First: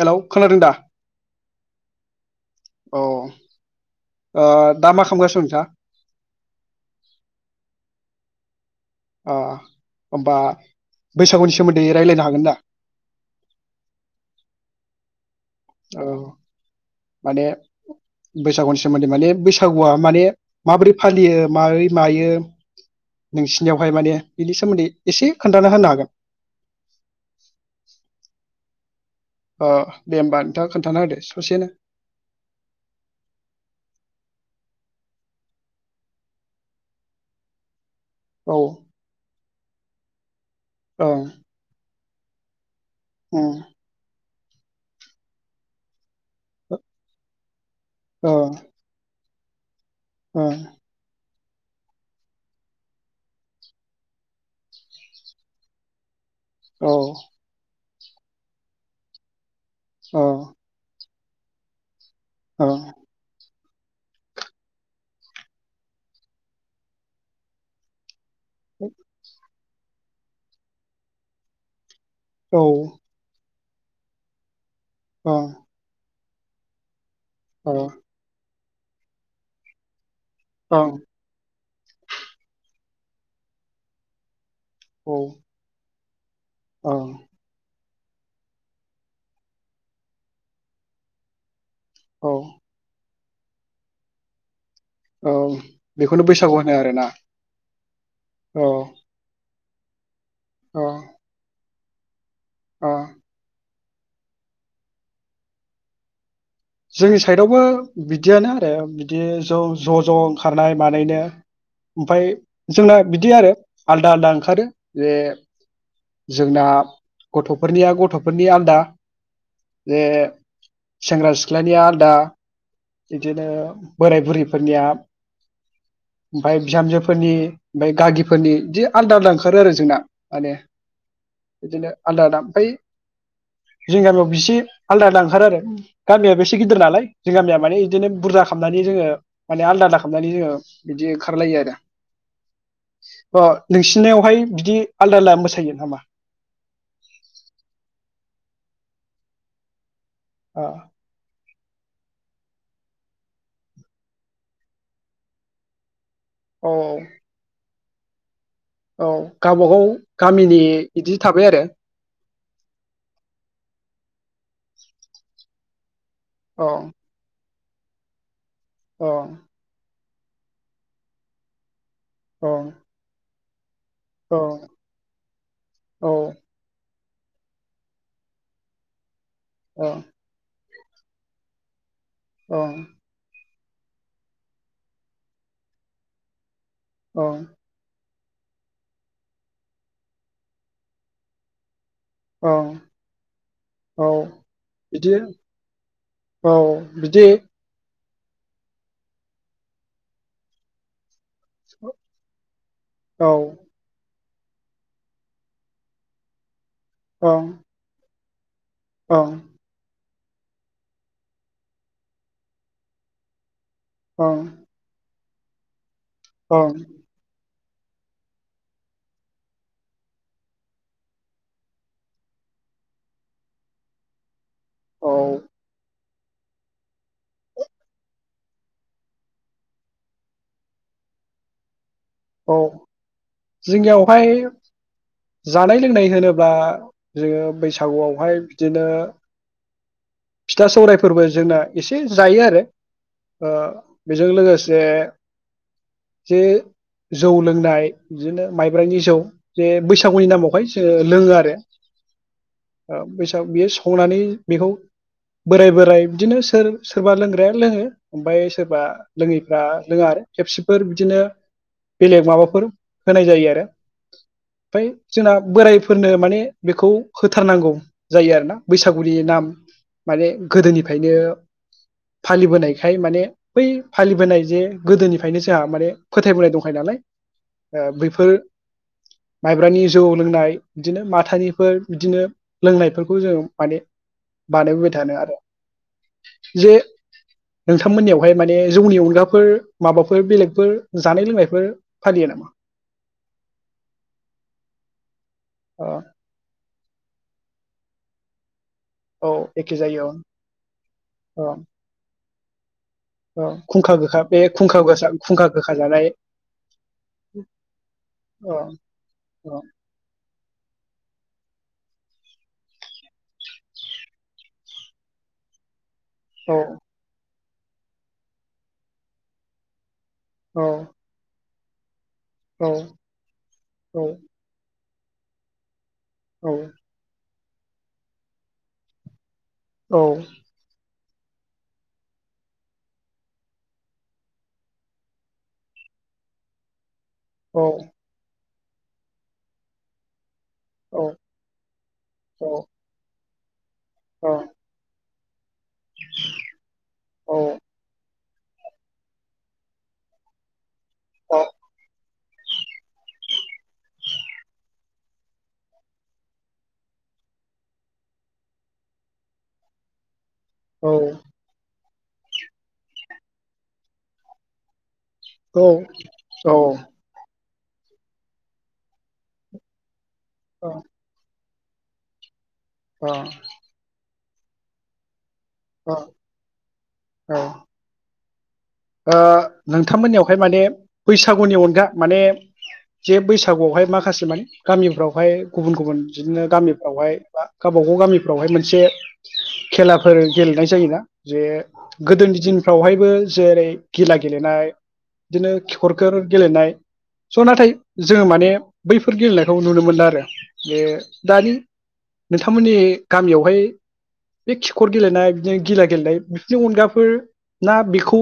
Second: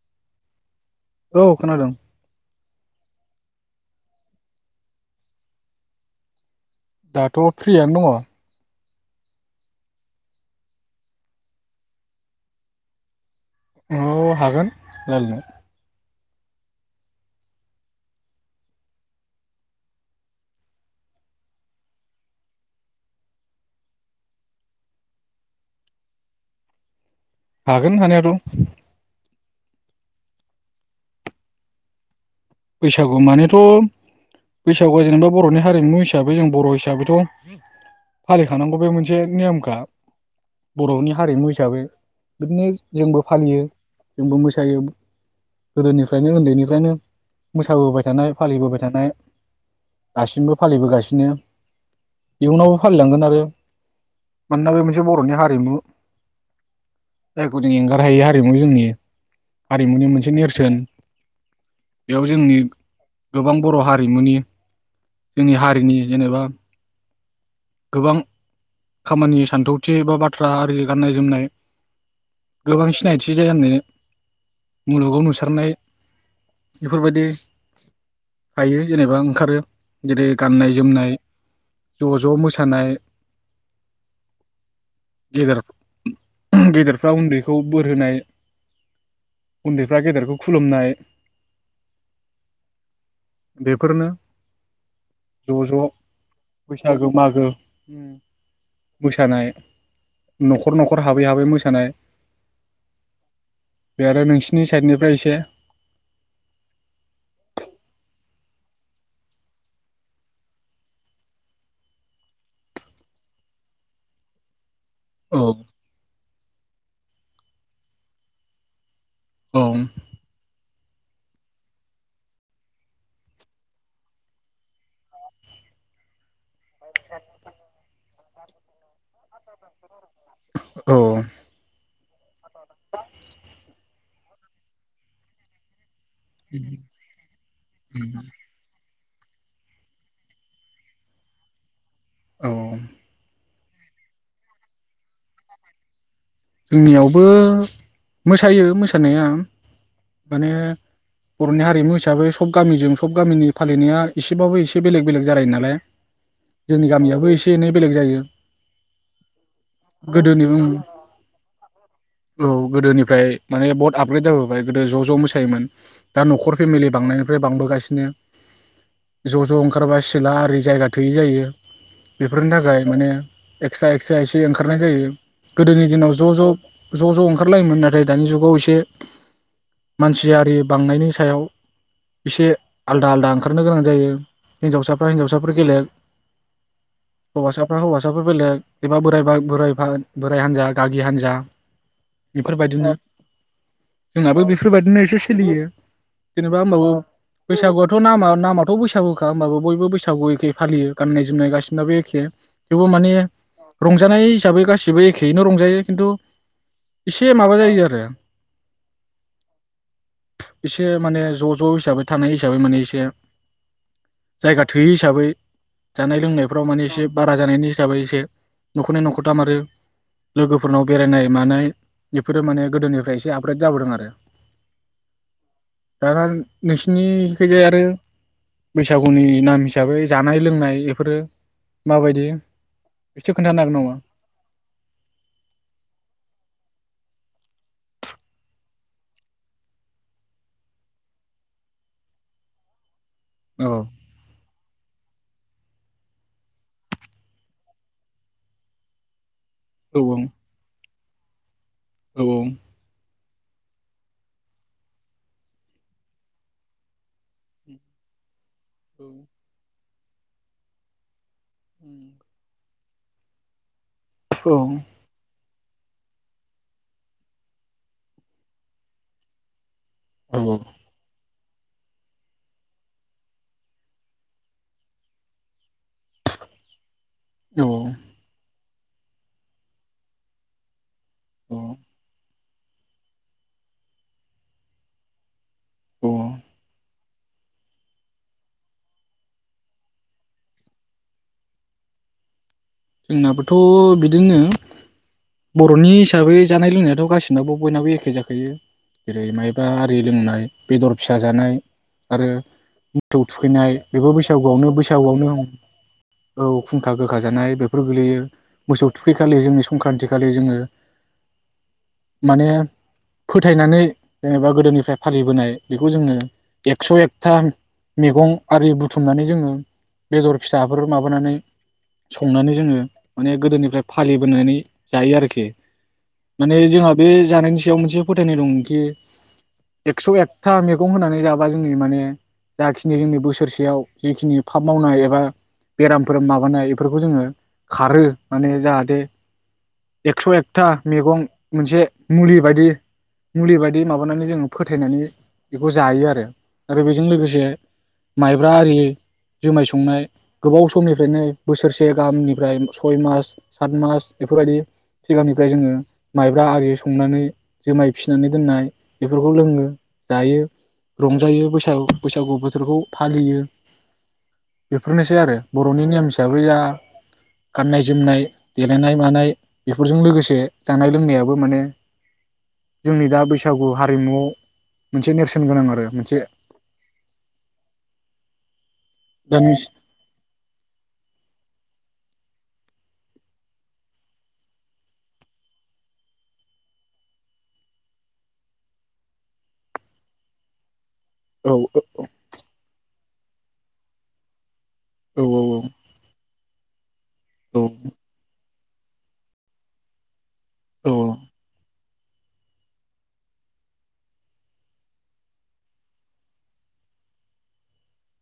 Hello खोनादों दा औ खोनादों। औ ओ दा मा खालामगासिनो नोंथाङा? दाथ' फ्रियनो दङ आ होमबा बैसागुनि सोमोन्दै रायलायनो हागोन दा औ हागोन रायलायनो। औ माने बैसागुनि सोमोन्दै माने बैसागुआ माने माबोरै फालियो माबोरै मायो नोंसिनियावहाय माने बिनि सोमोन्दै एसे खोन्थाना होनो हागोन। हागोन हानायाथ' अ दे होमबा नोंथाङा खोन्थाना होदो ससेनो। बैसागु मानेथ' बैसागुआ जेनबा बर'नि हारिमु हिसाबै जों बर' हिसाबैथ' औ फालिखांनांगौ बे मोनसे नियमखा। बर'नि ओं हारिमु हिसाबै बिदिनो जोंबो उम फालियो। जोंबो मोसायो गोदोनिफ्रायनो ओन्दैनिफ्रायनो मोसाबोबाय ओ थानाय फालिबोबाय थानाय दासिमबो फालिबोगासिनो। इयुनावबो फालिलांगोन आरो मानोना बे मोनसे बर'नि हारिमु औ रहायै हारिमु जोंनि हारिमुनि मोनसे नेरसोन बेयाव जोंनि औ गोबां बर' हारिमुनि जोंनि हारिनि जेनेबा गोबां खामानि सानथौ थि बा बाथ्रा आरि गाननाय जोमनाय औ ओं गोबां सिनायथि जाया होननो मुलुगाव ओ नुसारनाय इफोरबायदि अ थायो जेनेबा ओंखारो जेरै गाननाय ओं जोमनाय ज' ज' मोसानाय औ गेजेराव गेदेरफ्रा ओं उन्दैखौ बोर होनाय उन्दैफ्रा गेदेरखौ खुलुमनाय औ बेफोरनो औ ज' ज' बेखौनो बैसागु होनो आरो बैसागो ना मागो औ [unintelligible] न'खर अ न'खर हाबै हाबै मोसानाय अ बे आरो नोंसिनि साइडनिफ्राय एसे जोंनि साइडआवबो बिदियानो आरो बिदि ज' ज' ज' ओंखारनाय मानायनो ओमफाय जोंना बिदि आरो आलदा आलदा ओंखारो बे औ जोंना गथ'फोरनिया गथ'फोरनि आलदा औ बे सेंग्रा सि ख्लानिया आलदा इदिनो बोराय बुरैफोरनिया ओमफाय बिहामजोफोरनि ओमफाय गागिफोरनि इदि आलदा आलदा ओंखारो आरो जोंना माने औ इदिनो आलदा आलदा ओमफ्राय जोंनि गामियाव बिसि आलदा आलदा ओंखारो आरो गामियाबो एसे गिदिर नालाय जों गामिया माने बिदिनो बुरजा खालामनानै जोङो माने आलदा आलदा खालामामनानै जोङो बिदि ओंखारलायो आरो औ अ नोंसिनिनायावहाय बिदि आलदा आलदा मोसायो नामा जोंनियावबो मोसायो मोसानाया माने अ बर'नि हारिमु हिसाबै सब गामिजों सब गामिनि फालिनाया एसेबाबो एसे बेलेग बेलेग जालायो नालाय औ जोंनि गामियाबो एसे एनै बेलेग जायो। औ गावबागाव गोदोनि गामिनि बिदि थाबाय आरो। औ गोदोनिफ्राय माने बहत आपग्रेद जाबोबाय गोदो ज' ज' मोसायोमोन। दा नखर अ फेमेलि बांनायनिफ्राय बांबो गासिनो अ ज' ज' ओंखारबा सोला आरि जायगा थोयि जायो। अ बेफोरनि थाखाय माने एक्सट्रा एक्सट्रा अ एसे ओंखारनाय जायो गोदोनि औ दिनाव ज' ज' ज' ज' ओंखारलायोमोन नाथाय दानि जुगाव एसे अ मानसि आरि बांनायनि सायाव एसे अ आलदा आलदा ओंखारनो गोनां जायो हिन्जावसाफ्रा हिन्जावसाफोर बेलेग अ हौवासाफ्रा हौवासा फसाफोर बेलेग एबा बोराइ बा बोराइफा बोराइ हान्जा गागि हान्जा अ बेफोरबायदिनो औ जोंहाबो बिदि बेफोरबायदिनोसे सोलियो एसे औ जेनेबा होमबाबो बिदि बैसागु थ' नामा नामाथ' बैसागुखा होमबाबो बयबो बैसागु एखे फालियो गाननाय जोमनाय गासिनाबो एखे। थेवबो माने औ ओं रंजानाय हिसाबै गासिबो एखेयैनो रं जायो खिन्थु इसे माबा जायो आरो औ एसे माने ज' ज' हिसाबै थानाय हिसाबै माने एसे ओं जायगा थोयि हिसाबै जानाय लोंनायफ्राव माने एसे बारा जानायनि हिसाबै एसे न'खरनै न'खरथाम आरो। लोगोफोरनाव बेरायनाय मानाय बेफोरो माने गोदोनिफ्राय एसे आपग्रेड जाबोदों आरो। औ दाना नोंसिनिखिजाय आरो बैसागुनि नाम हिसाबै जानाय लोंनाय बेफोरो माबायदि औ एसे खोन्थानो हागोन जोंनियावहाय। जानाय लोंनाय होनोब्ला जोङो बैसागुआवहाय बिदिनो फिथा सौरायफोरबो जोंना एसे जायो आरो। ओ नामा? औ बेजों लोगोसे जे जौ लोंनाय बिदिनो माइब्रानि जौ जे औ बैसागुनि नामावहाय जोंङो लोंगो आरोे औ बियो संनानै बेखौ बोराय बोराय बिदिनो सोर सोरबा लोंग्राया लोङो ओमफ्राय सोरबा लोङैफ्रा लोङो आरो खेबसेफोर बिदिनो बेलेग माबाफोर होनाय जायो आरो। बै जोंना बोरायफोरनो माने बेखौ होथारनांगौ जायो आरो ना बैसागुनि नाम माने गोदोनिफ्रायनो फालिबोनायखाय माने बै फालिबोनाय जे गोदोनिफ्रायनो जोंहा माने फोथायबोनाय दंखायो नालाय औ ओ बैफोर माइब्रानि जौ लोंनाय बिदिनो औ माथानिफोर बिदिनो लोंनायफोरखौ जों माने बानायबोबाय थानो आरो औ जे नोंथांमोननियावहाय माने जौनि अनगाफोर माबाफोर बेलेगफोर जानाय लोंनायफोर फालियो नामा? जोंनाबोथ बिदिनो बर'नि हिसाबै जानाय लोंनायाथ गासिनाबो बयनाबो एखे जाखायो जेरै औ मायब्रा एखे आरि जायो औ लोंनाय बेदर फिसा जानाय आरो। मोसौ औ थुखैनाय खुंखा बेबो गोखा बे बैसागुआवनो खुंखा गोखा बैसागुआवनो खुंखा गोखा जानाय औ खुंखा गोखा जानाय बे। बेयो अ मोसौ थुखै खालि औ जोंनि संक्रान्थि खालि जों माने फोथायनानै जेनेबा गोदोनिफ्राय फालिबोनाय बे बेखौ जोङो एकस एकथा मैगं आरि बुथुमनानै जोङो बेदर औ फिसाफोर माबानानै संनानै औ जोङो माने गोदोनिफ्राय औ फालिबोनानै जायो आरोखि माने जोंहा बे जानाय याव मोनसे फोथायनाय दं कि एकस' एकथा मेगं होनानै जाबा जोंनि माने जाखिनि जोंनि बोसोरसेयाव जिखिनि फाब मावनाय एबा बेरामफोर माबानाय बेफोरखौ जोङो खारो माने जाहादे एक्स' एक था औ मैगं मोनसे मुलि बायदि मुलिबाय बे माबानानै औ जोङो फोथायनानै बेखौ जायो आरो आरो बेजों लोगोसे माइब्रा आरि जुमाय संनाय गोबाव समनिफ्रायनो बोसोरसे गाहामनि ओमफ्राय सय मास सात मास बेफोरबायदि सिगांनिफ्राय जोङो माइब्रा आरि संनानै जुमाय फिसिनानै दोननाय बेफोरखौ लोङो जायो रंजायो बैसागु बैसागु बोथोरखौ फालियो बे बेफोरनोसै आरो बर'नि नियम हिसाबैया गाननाय जोमनाय देलायनाय मानाय बेफोरजों लोगोसे जे जानाय लोंनायाबो माने जोंनि दा बैसागु हारिमुआव मोनसे गोनां आरो मोनसे औ ओ दानि नोंथांमोननियावहाय माने बैसागुनि अनगा माने जे बैसागुआवहाय माखासे माने गामिफ्रावहाय गुबुन गुबुन बिदिनो गामिफ्रावहाय बा गावबा गाव गामिफ्रावहाय मोनसे खेलाफोर गेलेनाय जायोना जे औ गोदोनि दिनफ्रावहायबो जेरै गिला गेलेनाय औ बिदिनो खिखरखोर गेलेनाय। स' औ नाथाय जों माने बैफोर गेलेनायखौ नुनो मोनला आरो। बे औ दानि नोंथांमोननि गामियावहाय बे खिखर गेलेनाय बिदिनो गिला गेलेनाय बिदिनि अनगाफोर ना बेखौ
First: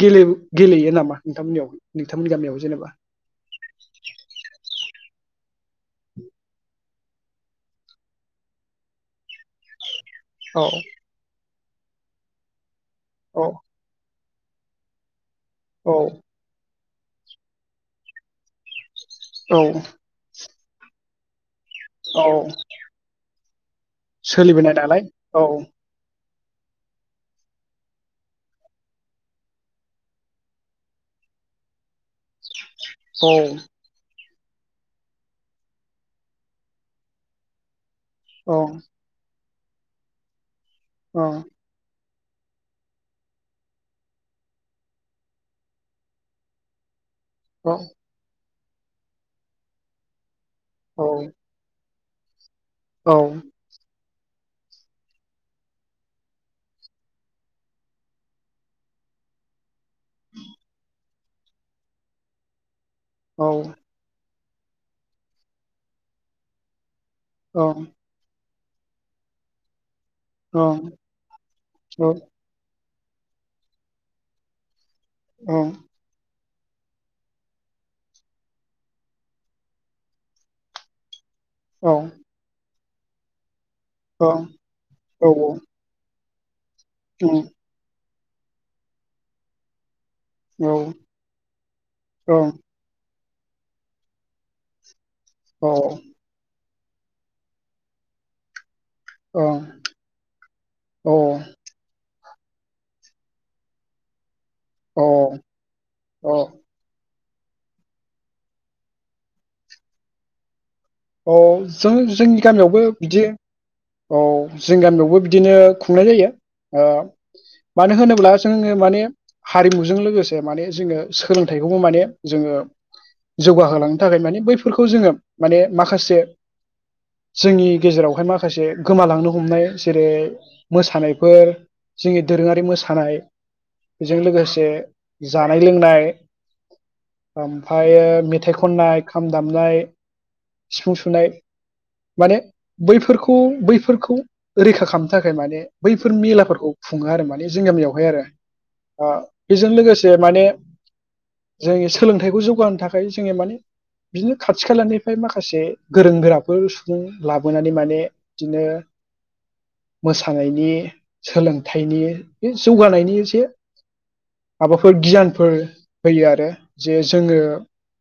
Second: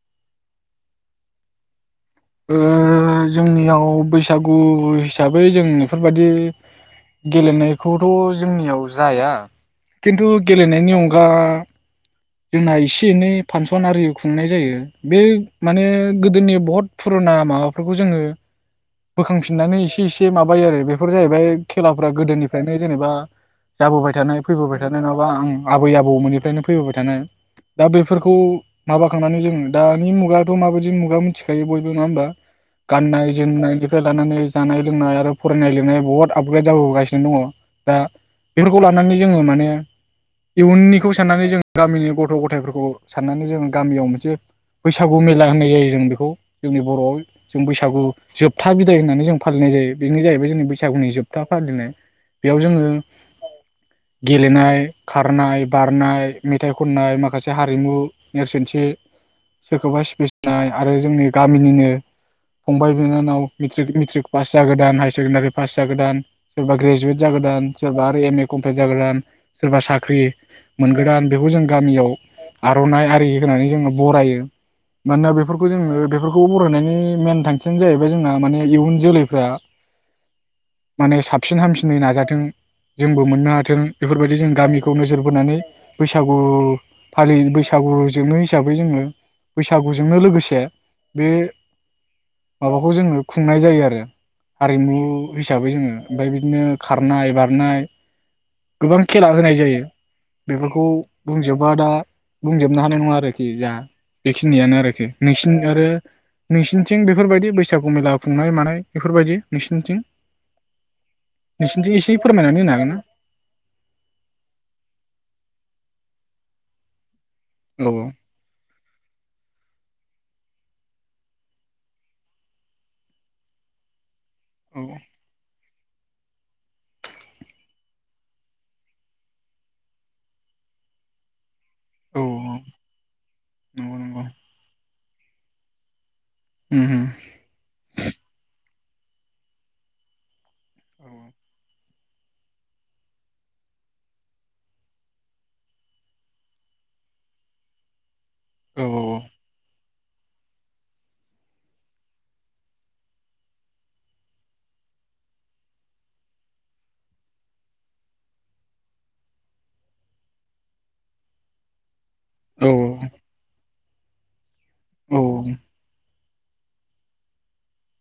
गेले गेलेयो नामा नोंथांमोननियाव नोंथांमोननि गामियाव ओ जेनेबा जोंनियाव बैसागु हिसा बै जों बेफोरबायदि गेलेनायखौथ' जोंनियाव जाया। खिन्थु औ गेलेनायनि अनगा जोंना इस एसे एनै औ फांसन आरि खुंनाय जायो। बे माने औ गोदोनि बहुत फुरुना माबाफोरखौ जोङो औ बोखांफिननानै एसे एसे माबा फायो आरो बेफोर जाहैबाय खेलाफ्रा औ गोदोनिफ्रायनो जेनेबा जाबोबाय थानाय सोलिबोनाय फैबोबाय थानाय नालाय नङाबा औ आं आबै आबौमोननि नो फैबोबाय दा बेफोरखौ माबाखांनानै जोङो दानि मुगाथ' माबायदि मुगा मिथिखायो बयबो नङा होनबा? औ गाननाय जोमनाय निफ्राय लानानै जानाय लोंनाय आरो फरायनाय लिरनाय बहुत आपग्रेद जाबोगासिनो दङ। दा औ बेफोरखौ लानानै जोङो माने उम इयुननिखौ औ साननानै जों गामिनि गथ' गथायफोरखौ साननानै जोङो गामियाव मोनसे बैसागु मेला होननाय जायो जों बेखौ जोंनि बर'आव जों बैसागु जोब था बिदाय होननानै जों फालिनाय जायो बेनो जाहैबाय जोंनि औ बैसागुनि जोबथा फालिनाय बेयाव जोङो औ गेलेनाय खारनाय बारनाय मेथाइ खननाय माखासे हारिमु नेरसोनथि सोरखौबा इस्पिफनाय आरो जोंनि गामिनिनो फंबाय बिनानाव औ मेट्रिक मेट्रिक पास जागोद हायार सेकेण्डारि पास जागोद सोरबा ग्रेजुवेट जागोदान औ सोरबा आरो एम ए खमफ्लिथ जागोदान सोरबा साो साख्रि मोनगोदान बेखौ जों गामियाव आ आर'नाइ आरि होनानै जोङो बरायो मानोना बेफोरखौ जोङो बेफोर खौ बरायनायनि मेन थांखियानो जाहैबाय जोंना माने इयुन जोलैफ्रा माने साब फिन हामसिनै नाजाथों जोंबो मोननो हाथों थों बेफोरबायदि जों गामिखौ नोजोर बोनानै बैसागु फालि बैसागु जोबनो हिसाबै जोंङो बैसागु जोंनो लोगोसे बे माबाखौ जोङो खुंनाय जायो आरो हारिमु हिसाबै जोङो ओमफाय बिदिनो खारनाय बारनाय गोबां खेला औ होनाय जायो बेफोरखौ खौ औ बुंजोबा दा बुंजोबनो हानाय नङा आरोखि जा बेखिनियानो अ आरोखि नोंसिनि आरो नोंसिनिथिं बेफोरबायदि बैसागु मेला खुंनाय मानाय बेफोरबायदि नोंसिनिथिं औ नोंसिनिथिं जों एसे जोंनि फोरमायनानै होनो गामियावबो बिदि औ जोंनि गामियावबो बिदिनो खुं खुंनाय जायो ओ मानो होनोब्ला जोङो माने हारिमुजों लोगोसे जे माने जोङो सोलोंथाइखौबो माने जोङो जौगाहोलांनो थाखाय माने बैफोरखौ हागोन जोङो माने माखासे जोंनि गेजेरावहाय माखासे गोमालांनो हमनाय जेरै मोसानायफोर जोंनि दोरोङारि मोसानायजों ना लोगोसे जानाय लोंनाय ओमफायो मेथाइखौ खन्नाय खाम दामनाय सिफुं सुनाय माने बैफोरखौ बैफोरखौ रैखा खालामनो थाखाय माने बैफोर मेलाफोरखौ खुङो आरो माने जोंगामियावहाय आरो औ औ बेजों लोगोसे से माने जोंनि सोलोंथाइखौ जौगाहोनो थाखाय जोङो माने बिदिनो खाथि खालानि फ्राय माखासे गोरों गोराफोर सुबुं लाबोनानै माने बिदिनो मोसानायनि सोलोंथाइनि बे औ नंगौ उम औ जौगानायनि एसे [inaudible] माबाफोर गियानफोर होयो आरो जे जोङो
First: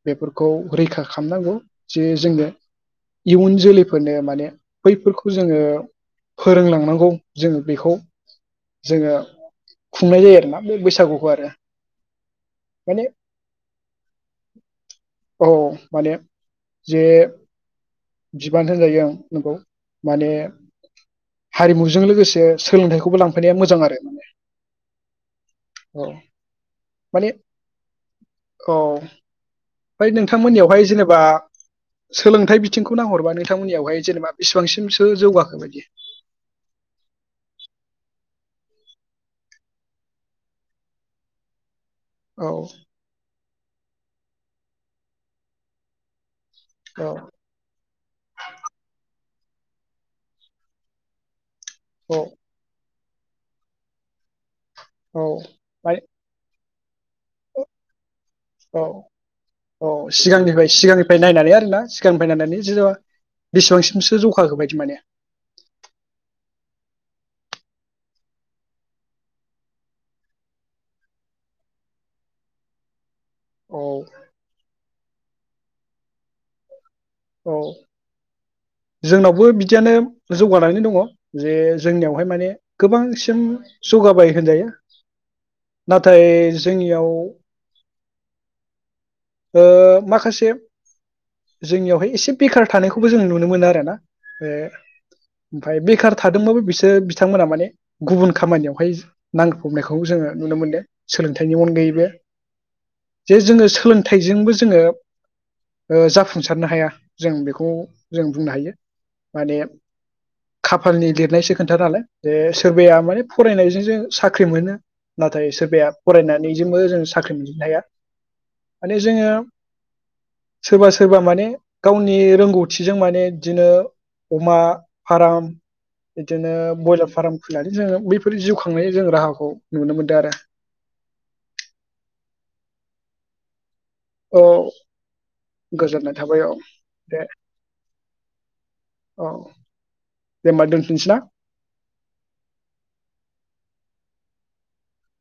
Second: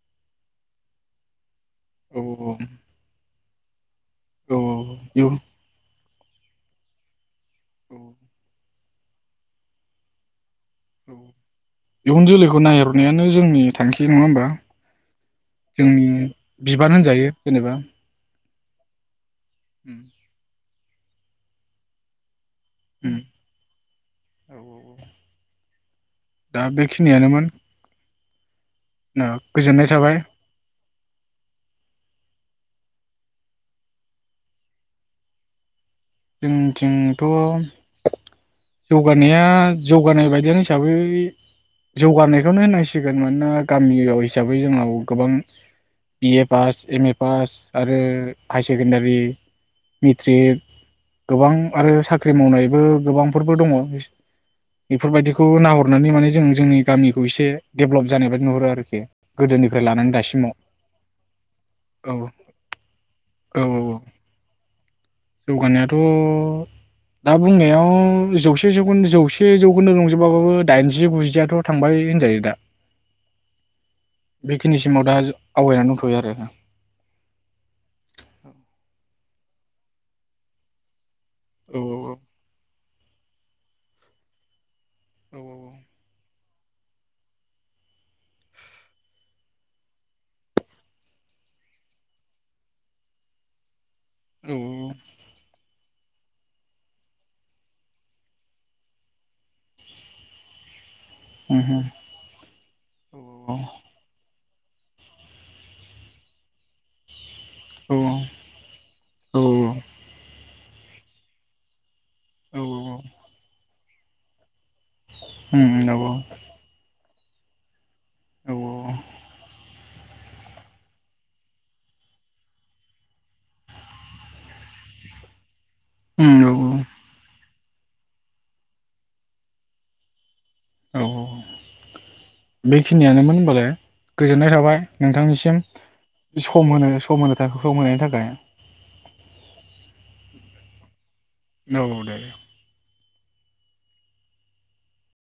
बेफोरखौ रैखा खालामनांगौ। जे जोंनो इयुन जोलैफोर फोरनो माने औ बैफोरखौ जोङो फोरोंलांनांगौ जोङो बेखौ जोङो खुंनाय जायो आरोना। बे औ बैसागुखौ आरो इयुन जोलैखौ माने ननायहरनायानो जोंनि थांखि नङा होनबा औ जोंनि माने बिबान जे होनजायो जेनेबा बिबान होनजायो ओं। नंगौ उम माने हारिमुजों लोगोसे उम सोलोंथाइखौबो लांफैनाया मोजां आरो माने। औ औ औ दा माने बेखिनियानोमोन। औ गोजोननाय ओमफाय थाबाय नोंथांमोननियावहाय जेनेबा सोलोंथाइ बिथिंखौ नाहरबा नोंथांमोननियावहाय जेनेबा बेसेबांसिमसो जौगाखो बायदि? जोंथिंथ' जौगानाया जौगानाय बायदियानो हिसाबै औ जौगानायखौनो होननांसिगोन मानोना। गामियाव हिसाबै जोंनाव गोबां बि एफ पास एम औ ए पास आरो हाय सेकेणडारि मेथ्रिक गोबां आरो औ साख्रि मावनायबो गोबांफोरबो दङ। औ बेफोरबायदिखौ ओमफ्राय नाहरनानै माने जों जोंनि गामिखौ एसे डेभेलप अ औ दासिमाव सिगांनिफ्राय सिगांनिफ्राय नायनानै आरोना औ सिगांनिफ्राय नायनानै ज औ औ औ बेसेबांसिमसो जौखाखोबायदि माने जौगानायाथ' दा बुंनायाव जौसे जौखोन्द जौसे जौखोन्दो रंजोबाबाबो दाइनजि गुजियाथ' थांबाय होनजायो दा औ बेखिनिसिमाव दा आवगायनानै दंथ'यो आरो औ जोंनावबो बिदियानो जौगानानै दङ जे औ जोंनियावहाय माने गोबांसिन जौगाबाय होनजायो नाथाय जोंनियाव ओ माखासे जोंनियावहाय एसे बेखार थानायखौबो जों नुनो मोनो आरो ना ए ओमफ्राय बे बेखार थादोंबाबो बिसोर बिथांमोना माने गुबुन खामानियावहाय नांफबनायखौ जोङो नुनो मोनदों। सोलोंथाइनि अनगायैबो जे जोङो सोलोंथाइजोंबो जोङो ओ जाफुंसारनो हाया जों बेखौ जों बुंनो हायो माने खाफालनि लिरनायसो खोन्था नालाय जे सोरबाया माने फरायनायजों जों साख्रि मोनो नाथाय सोरबाया फरायनानै जोंबो जों साख्रि मोनद्राया माने जोङो सोरबा सोरबा माने गावनि रोंगौथिजों माने बिदिनो अमा फाराम औ औ बिदिनो बयलार फार्म खुलिनानै जोङो बैफोर जिउ खांनाय जों राहाखौ नुनो मोन्दों आरो औ बेखिनियानोमोन होनबालाय औ गोजोननाय थाबाय नोंथांनिसिम गोजोननाय थाबाय औ सम होनो दे सम होनो थाखाय सम होनायनि थाखाय औ दे होमबा दोनथनोसै ना ओ दे